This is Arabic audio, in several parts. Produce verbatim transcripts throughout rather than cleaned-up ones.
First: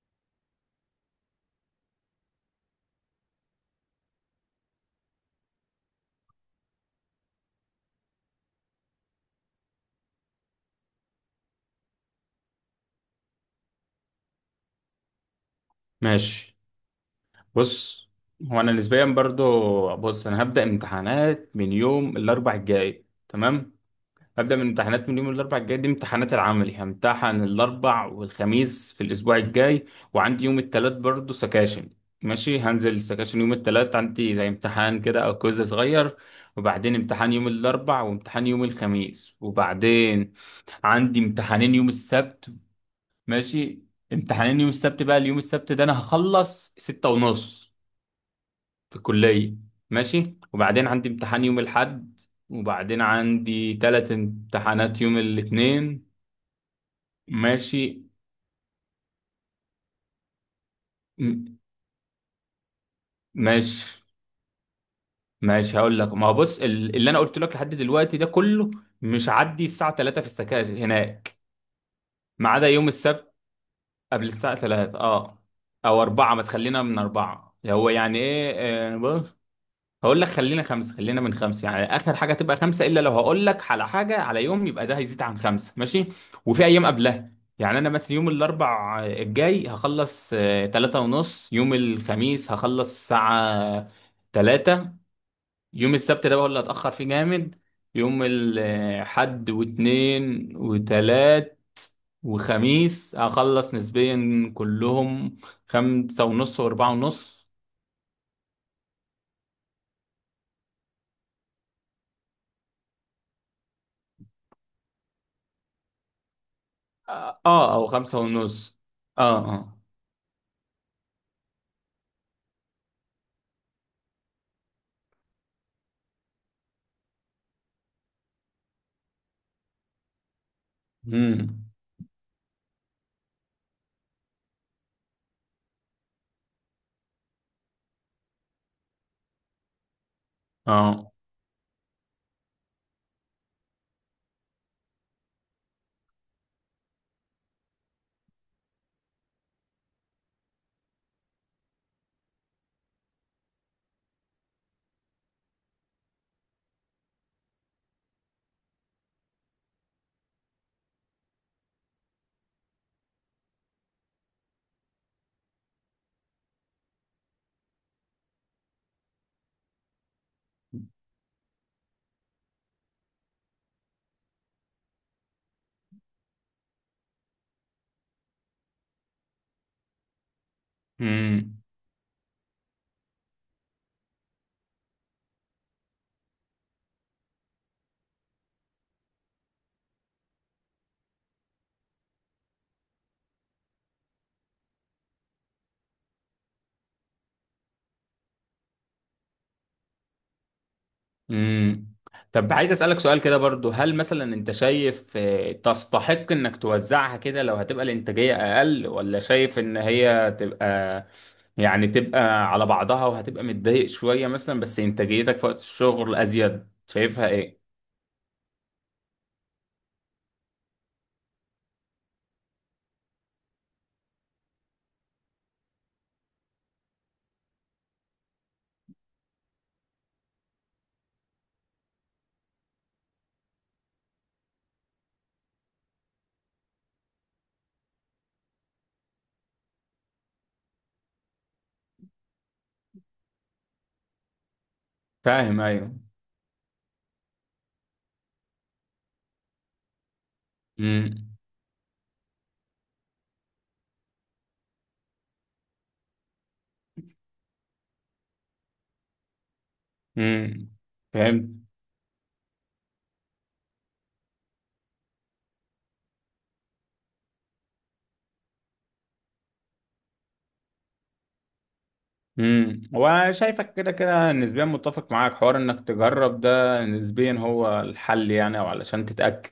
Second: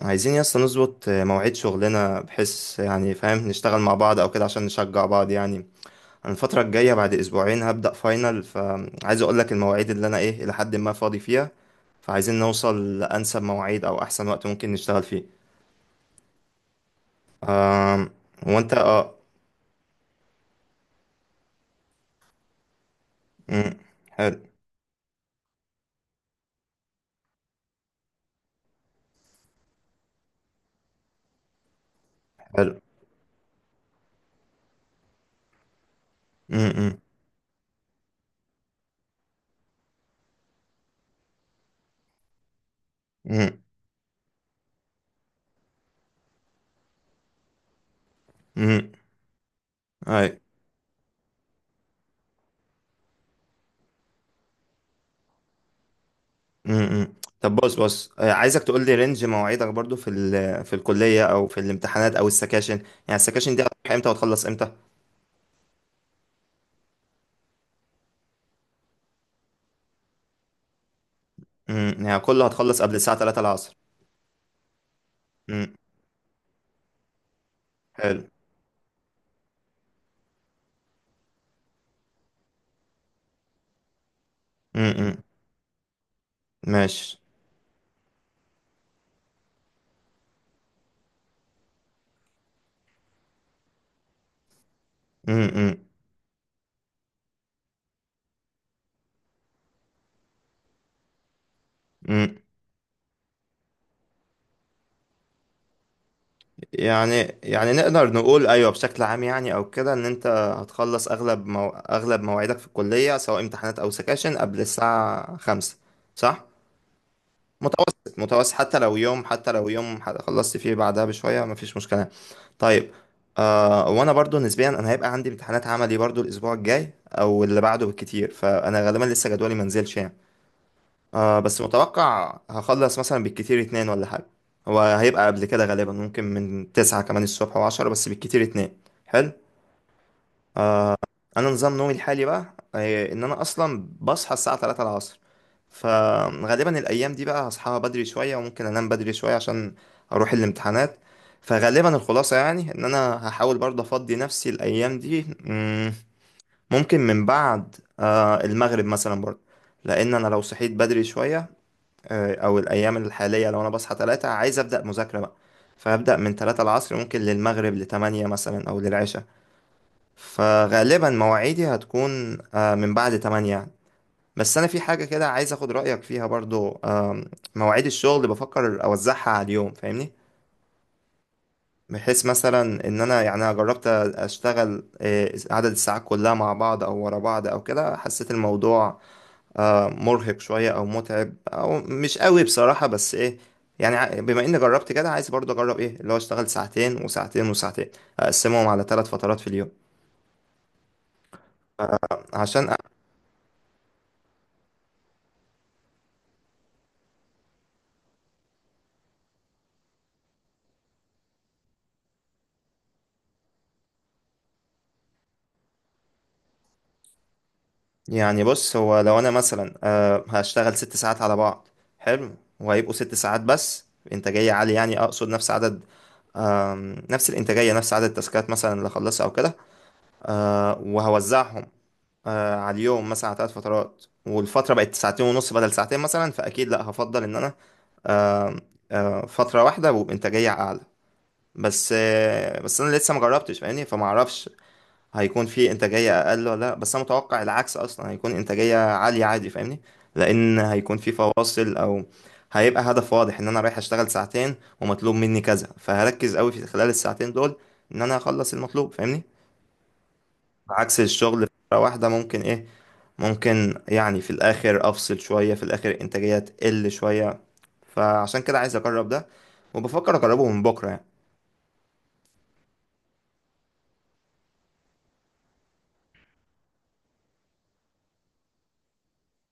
عايزين يا اسطى نظبط مواعيد شغلنا بحيث يعني فاهم نشتغل مع بعض او كده عشان نشجع بعض يعني. انا الفترة الجاية بعد اسبوعين هبدأ فاينل، فعايز اقول لك المواعيد اللي انا ايه الى حد ما فاضي فيها، فعايزين نوصل لانسب مواعيد او احسن وقت ممكن نشتغل فيه. ماشي. ف بص، هو هو انا انت نسبيا اه برضو. بص، انا هبدأ امتحانات من يوم الاربع الجاي. مم. تمام. حلو. هبدأ من امتحانات من يوم الاربع الجاي، دي امتحانات العملي، همتحن الاربع والخميس في الاسبوع الجاي. وعندي يوم التلات برضو سكاشن. ماشي. حلو. هنزل السكاشن يوم التلات، عندي زي امتحان كده او كويز صغير. مم. مم. وبعدين امتحان يوم الاربع وامتحان يوم الخميس. وبعدين عندي امتحانين يوم السبت. مم. ماشي. امتحانين يوم السبت بقى، اليوم السبت ده انا هخلص ستة ونص مم. في الكلية. اي. ماشي. وبعدين عندي امتحان يوم الأحد. وبعدين عندي تلات امتحانات يوم الاثنين. مم. مم. طب، بص ماشي. بص آه، عايزك تقول لي رينج مواعيدك برضو في ال- في الكلية او في م- الامتحانات او السكاشن، يعني السكاشن دي ماشي. هتروح امتى وتخلص امتى؟ ماشي، هقول لك. ما هو بص، ال- اللي انا قلت لك لحد دلوقتي ده كله مش عدي الساعة ثلاثة في السكاشن هناك، امم يعني كله ما عدا هتخلص يوم قبل الساعة السبت. تلاتة العصر؟ قبل الساعة ثلاثة، اه، امم. او اربعة. ما تخلينا من اربعة، هو يعني حلو. ايه. آه، بص، هقول لك، خلينا خمسة، خلينا من خمسة، يعني آخر حاجة تبقى خمسة، إلا لو هقول لك على حاجة على يوم يبقى ده هيزيد امم. عن خمسة، ماشي. وفي أيام ماشي. قبلها. يعني أنا مثلا يوم الأربع الجاي هخلص آه، تلاتة ونص. يوم الخميس هخلص الساعة تلاتة. امم. يوم السبت ده بقى هو اللي هتأخر فيه جامد. يوم الحد واتنين وتلات امم. وخميس هخلص نسبيا كلهم خمسة ونص وأربعة يعني، ونص يعني نقدر نقول ايوه بشكل عام يعني او كده، ان انت هتخلص اغلب مو... اغلب مواعيدك في الكلية سواء امتحانات او سكاشن قبل الساعة خمسة، صح؟ آه آه، أو متوسط، خمسة متوسط، حتى ونص. لو يوم، اه. حتى لو اه. يوم ح- خلصت فيه بعدها بشوية مفيش مشكلة. طيب. آه وانا برضو نسبيا انا هيبقى عندي امتحانات عملي برضو الاسبوع الجاي او اللي بعده بالكتير، فانا غالبا لسه جدولي منزلش يعني. آه بس امم. متوقع هخلص مثلا بالكتير اتنين ولا حاجة، هو هيبقى قبل كده غالبا، ممكن من تسعة كمان الصبح وعشرة، بس بالكتير اتنين. حلو. اه. أنا نظام نومي الحالي بقى آه، إن أنا أصلا بصحى الساعة تلاتة العصر، فغالبا الأيام دي بقى هصحى بدري شوية وممكن أنام بدري شوية عشان أروح الامتحانات. فغالبا الخلاصة يعني إن أنا هحاول برضه أفضي نفسي الأيام دي مم، ممكن من بعد آه، المغرب مثلا برضه، لأن أنا لو صحيت بدري شوية. آه، او الايام الحاليه لو انا بصحى تلاتة عايز ابدا مذاكره بقى، فابدا من تلاتة العصر ممكن للمغرب ل تمانية مثلا او للعشاء. فغالبا مواعيدي هتكون آه، من بعد تمانية يعني. بس انا في حاجه كده عايز اخد رايك فيها برضو آم، مواعيد الشغل اللي بفكر اوزعها على اليوم فاهمني؟ امم. بحيث مثلا ان انا يعني، انا جربت اشتغل آه، عدد الساعات كلها مع بعض او ورا بعض او كده، حسيت الموضوع آه، مرهق شوية أو متعب أو مش قوي بصراحة، بس إيه يعني، ع- بما إني جربت كده عايز برضه أجرب إيه اللي هو أشتغل ساعتين وساعتين وساعتين، أقسمهم على ثلاث فترات في اليوم. امم. طب، عشان عايز أ- اسالك سؤال كده برضو، هل مثلا انت شايف آه، تستحق انك توزعها كده لو هتبقى الانتاجيه اقل، ولا شايف ان هي تبقى، يعني تبقى على بعضها وهتبقى متضايق شويه مثلا بس انتاجيتك في وقت الشغل ازيد؟ شايفها ايه؟ يعني بص، هو لو أنا مثلا آه، هشتغل ست ساعات على بعض. حلو. وهيبقوا ست ساعات بس إنتاجية عالية، يعني أقصد نفس عدد آم، نفس الإنتاجية، نفس عدد التاسكات مثلا اللي أخلصها أو كده. آه، وهوزعهم آه، على اليوم مثلا على ثلاث فترات، والفترة بقت ساعتين ونص بدل ساعتين مثلا، فأكيد لأ هفضل إن أنا آه، فترة واحدة وبإنتاجية أعلى. بس آه، بس أنا لسه مجربتش فاهمني، فما أعرفش هيكون فاهم، في ايوه. إنتاجية أقل ولا لأ، بس أنا متوقع العكس أصلا، هيكون إنتاجية عالية عادي فاهمني، لأن هيكون في امم. فواصل أو هيبقى هدف واضح إن أنا رايح أشتغل ساعتين ومطلوب مني كذا، فهركز أوي في خلال الساعتين دول إن أنا أخلص المطلوب فاهمني. امم. عكس الشغل فهمت. فترة واحدة ممكن إيه، ممكن يعني في الاخر افصل شوية، في الاخر الانتاجية تقل شوية. فعشان كده عايز اجرب ده، وبفكر اجربه من بكرة يعني. امم. وشايفك كده كده نسبيا متفق معاك، حوار انك تجرب ده نسبيا هو الحل يعني، او علشان تتاكد.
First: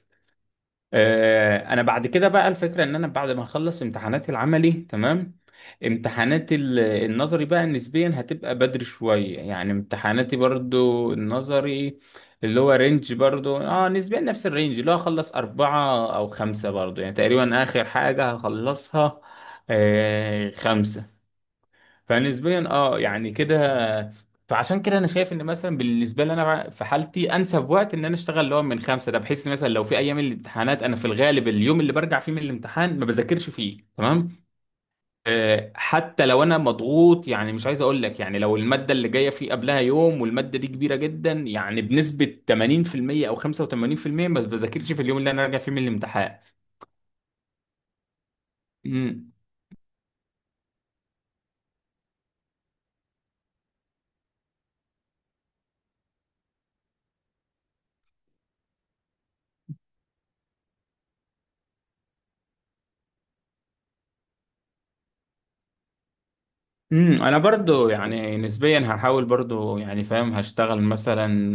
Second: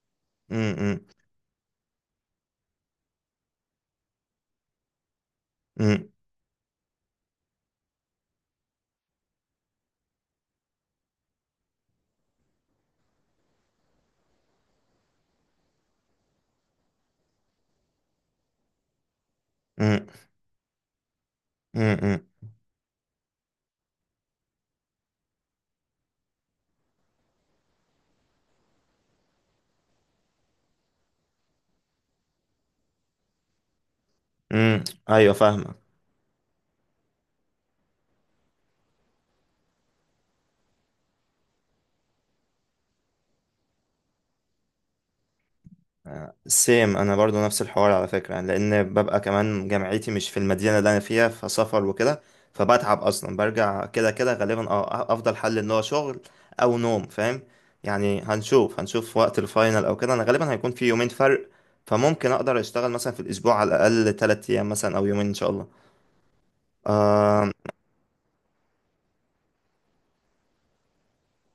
امم. آه، انا بعد كده بقى الفكره ان انا بعد ما اخلص امتحانات العملي تمام، امم. امتحانات ال- النظري بقى نسبيا هتبقى بدري شويه، يعني امتحاناتي برضو النظري اللي هو رينج برضو اه نسبيا نفس الرينج، اللي هو اخلص اربعة او خمسة برضو، يعني تقريبا اخر حاجة هخلصها امم. آه خمسة. امم. فنسبيا اه يعني كده. فعشان كده انا شايف ان مثلا بالنسبه لي، انا في حالتي انسب وقت ان انا اشتغل اللي هو من خمسه ده، بحيث إن مثلا لو في ايام الامتحانات انا في الغالب اليوم اللي برجع فيه من الامتحان ما بذاكرش فيه. تمام. امم. ايوه آه، فاهمك. حتى لو انا مضغوط، يعني مش عايز اقول لك يعني، لو الماده اللي جايه فيه قبلها يوم والماده دي كبيره جدا يعني بنسبه ثمانين في المية او خمسة وتمانين بالمية، ما بذاكرش في اليوم اللي انا راجع فيه من الامتحان. سيم، انا برضو نفس الحوار على فكره يعني، لان ببقى مم. كمان جامعتي مش في المدينه اللي انا فيها فسفر وكده. فبتعب اصلا، برجع كده كده غالبا اه، أه، افضل حل ان هو شغل او نوم فاهم؟ يعني هنشوف هنشوف وقت الفاينل او كده، انا غالبا هيكون في يومين فرق، فممكن اقدر اشتغل مثلا في الاسبوع على الاقل تلاتة ايام مثلا او يومين ان شاء الله. امم. انا آه. برضو يعني نسبيا هحاول برضو، يعني فاهم هشتغل مثلا،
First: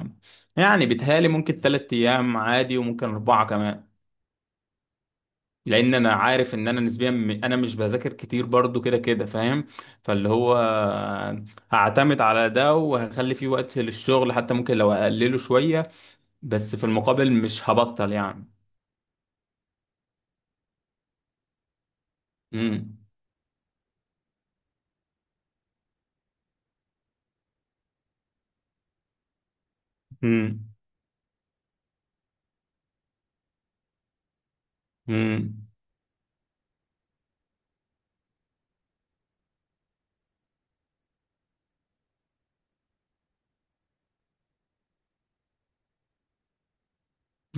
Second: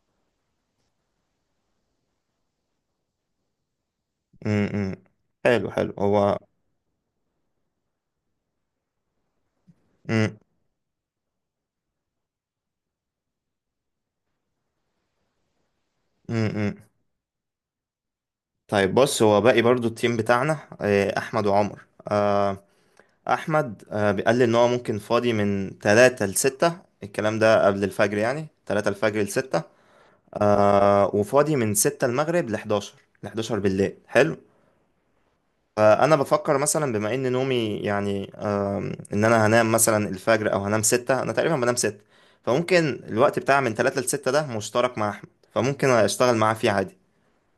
آه، يعني بيتهيالي ممكن تلات ايام عادي، وممكن اربعة كمان. م -م. حلو. حلو. لان انا هو عارف ان انا نسبيا م- انا مش بذاكر كتير برضو كده كده فاهم. فاللي م هو هعتمد على ده وهخلي فيه وقت للشغل، حتى ممكن لو اقلله شوية، -م -م. بس في المقابل مش هبطل يعني. طيب، بص، هو باقي برضو التيم بتاعنا آه، احمد وعمر. آه، امم. احمد آه، بيقال لي ان هو ممكن فاضي من تلاتة ل ستة، الكلام ده قبل الفجر يعني تلاتة الفجر ل ستة. امم. آه، وفاضي من ستة المغرب ل حداشر، ل حداشر بالليل. حلو. امم. فانا بفكر مثلا، بما ان نومي يعني آم، ان انا هنام مثلا الفجر او هنام ستة، انا تقريبا بنام ستة، فممكن الوقت بتاع من تلاتة ل ستة ده مشترك مع احمد، فممكن اشتغل معاه فيه عادي.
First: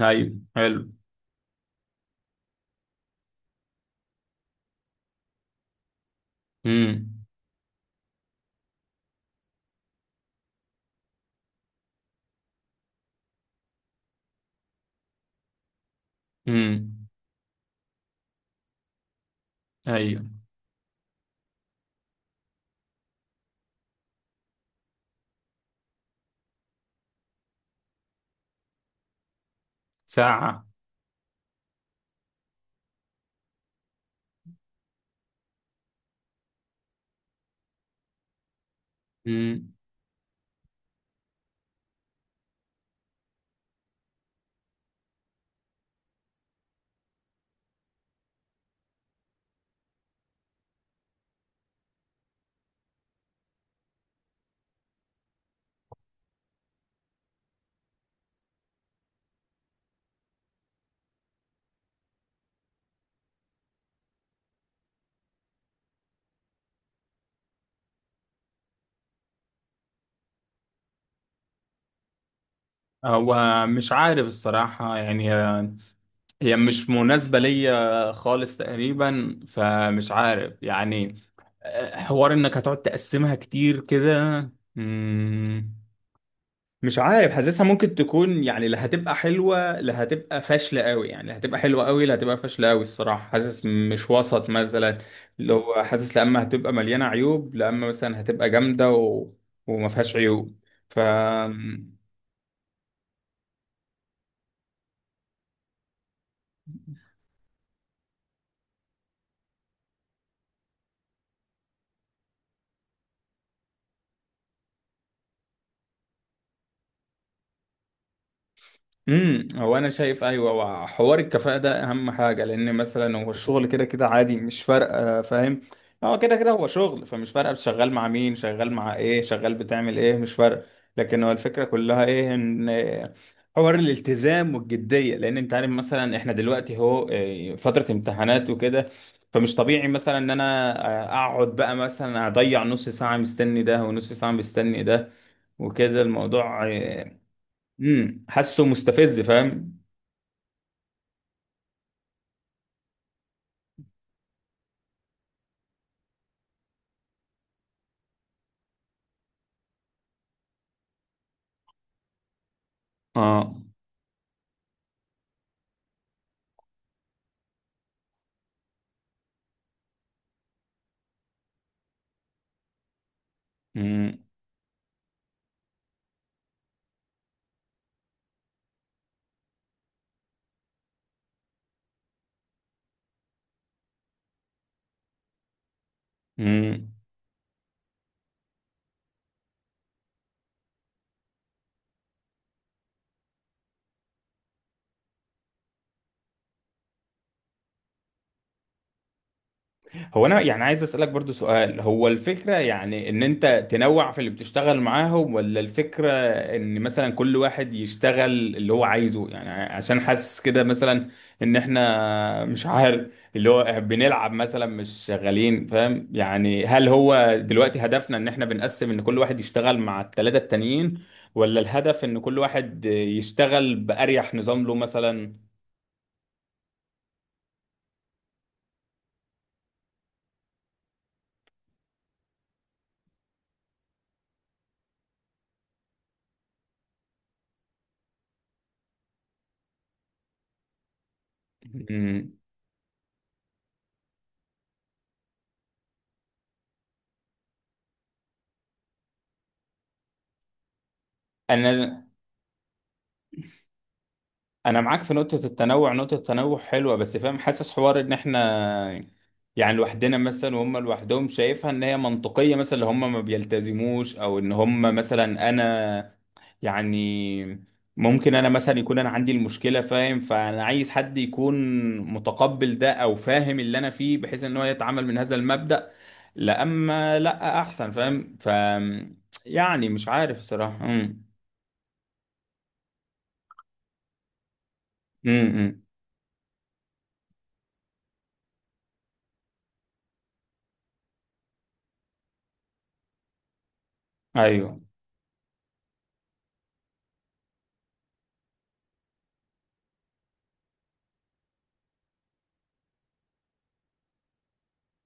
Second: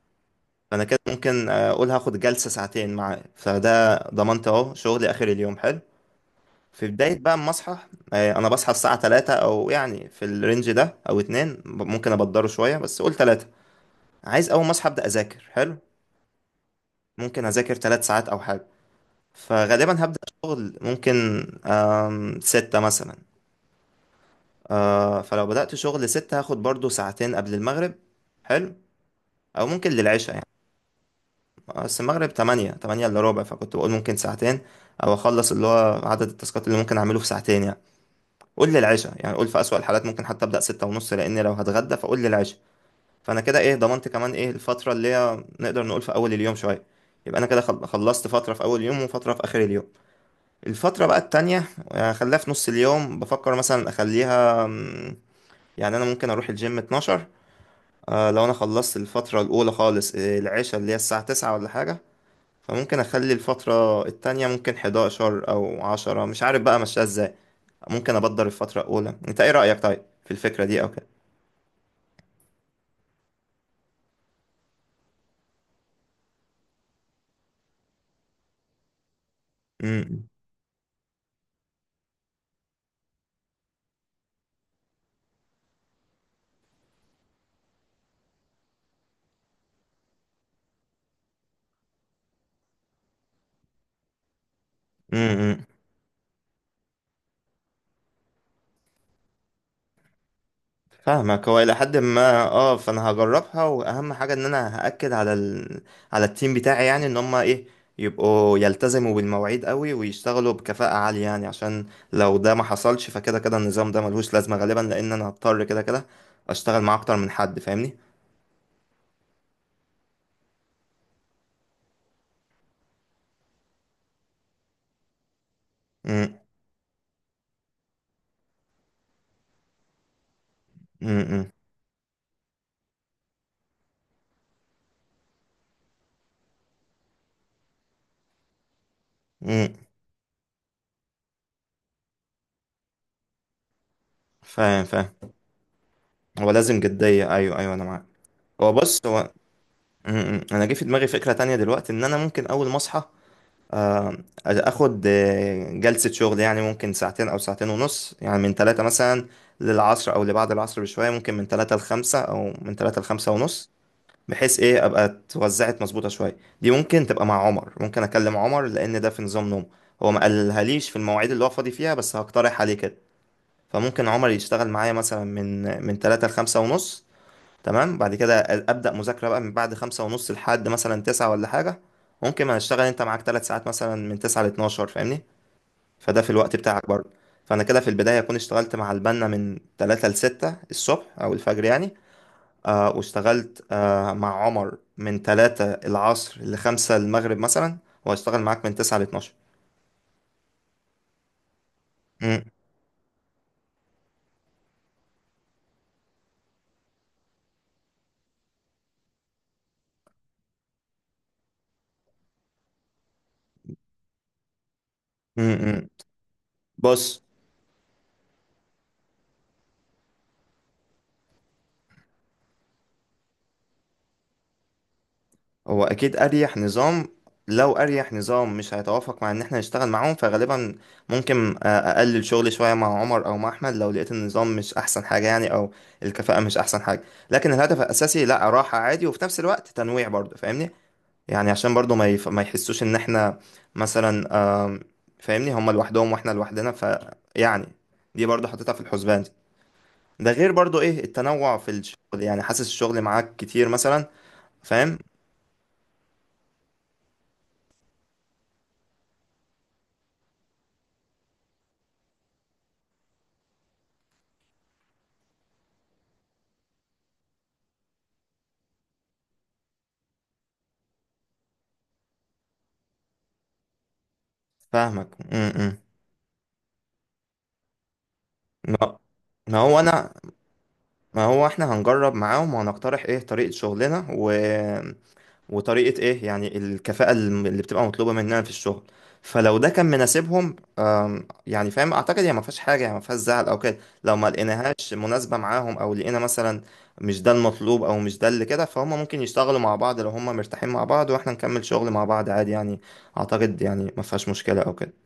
ايوه، حلو. فانا كده ممكن آه، اقول هاخد جلسة ساعتين معاه، فده ضمنت اهو شغلي اخر اليوم. حلو. في بداية امم. بقى ما اصحى، آه، انا بصحى الساعة تلاتة، او يعني في الرينج ده او اتنين، ممكن ابدره شوية بس قول تلاتة. عايز اول ما اصحى ابدا اذاكر. حلو. امم. ممكن اذاكر تلاتة ساعات او حاجة، فغالبا هبدا ايوه. شغل ممكن آم، ستة مثلا. آه، فلو بدات شغل ستة هاخد برضو ساعتين قبل المغرب. حلو. او ممكن للعشاء يعني، ساعة. بس المغرب تمانية تمانية الا ربع، فكنت بقول ممكن ساعتين او اخلص اللي هو عدد التاسكات اللي ممكن اعمله في ساعتين يعني. قول لي العشاء يعني، قول في أسوأ الحالات ممكن حتى أبدأ ستة ونص، لأن لو هتغدى فقول لي العشاء. فأنا كده إيه، ضمنت كمان إيه الفترة اللي هي نقدر نقول في أول اليوم شوية، يبقى أنا كده خل- خلصت فترة في أول يوم وفترة في آخر اليوم. الفترة بقى التانية آه، خليها في نص اليوم، بفكر مثلا أخليها مم، يعني أنا ممكن أروح الجيم اتناشر. آه، لو أنا خلصت الفترة الأولى خالص آه، العشاء اللي هي الساعة تسعة ولا حاجة، فممكن اخلي الفترة التانية ممكن احد عشر او عشرة، مش عارف بقى ماشية ازاي، ممكن ابدر الفترة الاولى. انت ايه رأيك طيب في الفكرة دي او كده؟ هو مش عارف الصراحة، يعني هي، هي مش مناسبة ليا خالص تقريبا، فمش امم. عارف يعني. آه، حوار انك هتقعد تقسمها كتير كده. مم، مش عارف، حاسسها ممكن تكون يعني لا هتبقى حلوة لا هتبقى فاشلة قوي، يعني لا هتبقى حلوة قوي لا هتبقى فاشلة قوي. الصراحة حاسس مش وسط مثلا. امم. لو حاسس لا اما هتبقى مليانة عيوب، لا اما مثلا هتبقى جامدة و... وما فيهاش عيوب. ف فاهمك، هو الى حد ما اه، فانا هجربها. واهم حاجة ان انا هأكد على ال... على التيم بتاعي، يعني ان هم ايه، يبقوا يلتزموا بالمواعيد قوي ويشتغلوا بكفاءة عالية يعني، عشان لو ده ما حصلش فكده كده النظام ده ملهوش لازمة غالبا، لان انا هضطر كده كده اشتغل مع اكتر من حد فاهمني. امم. هو انا شايف ايوه. وحوار الكفاءه ده اهم حاجه، لان مثلا هو الشغل كده كده عادي مش فارقه فاهم. هو امم. كده كده هو شغل، فمش فارقه شغال مع مين، شغال مع ايه، شغال بتعمل ايه، مش فارقه. لكن هو امم. الفكره كلها ايه، ان حوار الالتزام والجديه. لان انت عارف مثلا احنا دلوقتي هو إيه، فتره امتحانات وكده، فمش امم. طبيعي مثلا ان انا آه، اقعد بقى مثلا اضيع نص ساعه مستني ده ونص ساعه مستني فاهم ده فاهم وكده هو الموضوع. لازم آه، جدية، أيوه أيوه أنا معاك. امم. حاسه هو بص مستفز هو فاهم. م- م. أنا جه في دماغي فكرة تانية دلوقتي، إن أنا ممكن أول ما أصحى آه، اخد آه، جلسة شغل يعني، ممكن ساعتين او ساعتين ونص يعني، من ثلاثة مثلا للعصر او لبعد العصر بشوية، ممكن من ثلاثة لخمسة او من ثلاثة لخمسة اه. ونص، بحيث ايه ابقى اتوزعت مظبوطة شوية. دي ممكن تبقى مع عمر، ممكن اكلم عمر لان ده في نظام نوم، هو ما قالهاليش في المواعيد اللي هو فاضي فيها، بس هقترح عليه كده. فممكن امم. عمر يشتغل معايا مثلا من من ثلاثة لخمسة ونص. تمام. بعد كده ابدا مذاكره بقى من بعد خمسة ونص لحد مثلا تسعة ولا حاجه. ممكن ما هشتغل انت معاك ثلاث ساعات مثلا من تسعة ل اثنا عشر فاهمني، فده في الوقت بتاعك امم. برضه. فانا كده في البدايه اكون اشتغلت مع البنا من تلاتة ل ستة الصبح او الفجر يعني. آه واشتغلت آه مع عمر من تلاتة العصر ل خمسة المغرب مثلا، وهشتغل معاك من تسعة ل اثنا عشر. هو انا يعني عايز اسالك برضو سؤال، هو امم. الفكره يعني ان انت تنوع في اللي بتشتغل معاهم، ولا الفكره ان مثلا كل واحد يشتغل اللي هو عايزه؟ يعني عشان حاسس كده مثلا، ان احنا مش عارف اللي هو بنلعب مثلا مش شغالين امم. فاهم. يعني هل بص، هو دلوقتي هدفنا ان احنا بنقسم ان كل واحد يشتغل مع الثلاثه التانيين، ولا الهدف ان كل واحد يشتغل باريح نظام له مثلا؟ هو اكيد اريح نظام. لو اريح نظام مش هيتوافق مع ان احنا نشتغل معاهم، فغالبا ممكن آه، اقلل شغلي شويه مع عمر او مع احمد لو لقيت النظام مش احسن حاجه يعني، او الكفاءه مش احسن حاجه. لكن الهدف الاساسي لا، راحه عادي وفي نفس الوقت تنويع برضه فاهمني، يعني عشان برضه ما يف... مم. ما يحسوش ان احنا مثلا آم، فاهمني، هما لوحدهم واحنا لوحدنا، ف، يعني، دي برضه حطيتها في الحسبان. ده غير برضه ايه التنوع في الشغل، انا يعني حاسس الشغل معاك كتير مثلا انا فاهم. معاك في نقطه التنوع. نقطه التنوع حلوه، بس فاهم حاسس حوار ان احنا، يعني لوحدنا مثلا وهم لوحدهم، شايفها ان هي منطقيه مثلا. اللي هم ما بيلتزموش، او ان هم مثلا انا، يعني ممكن انا مثلا يكون انا عندي المشكله فاهم، فانا عايز حد يكون متقبل ده او فاهم اللي انا فيه، بحيث ان هو يتعامل فاهمك. من م- هذا م. المبدأ. لا اما لا احسن فاهم. ف ما ما هو يعني مش انا، عارف الصراحه. ما امم. هو احنا هنجرب معاهم وهنقترح ايه طريقة شغلنا و... امم. وطريقة ايه يعني الكفاءة الم- اللي بتبقى مطلوبة مننا في الشغل. فلو ده كان مناسبهم آم، يعني فاهم، اعتقد هي ما فيهاش حاجة يعني، ما فيهاش زعل او كده. لو ما ايوه لقيناهاش مناسبة معاهم او لقينا مثلا مش ده المطلوب او مش ده اللي كده فهم، ممكن يشتغلوا مع بعض لو هم مرتاحين مع بعض، واحنا نكمل شغل مع بعض عادي يعني، اعتقد يعني ما فيهاش مشكلة او كده.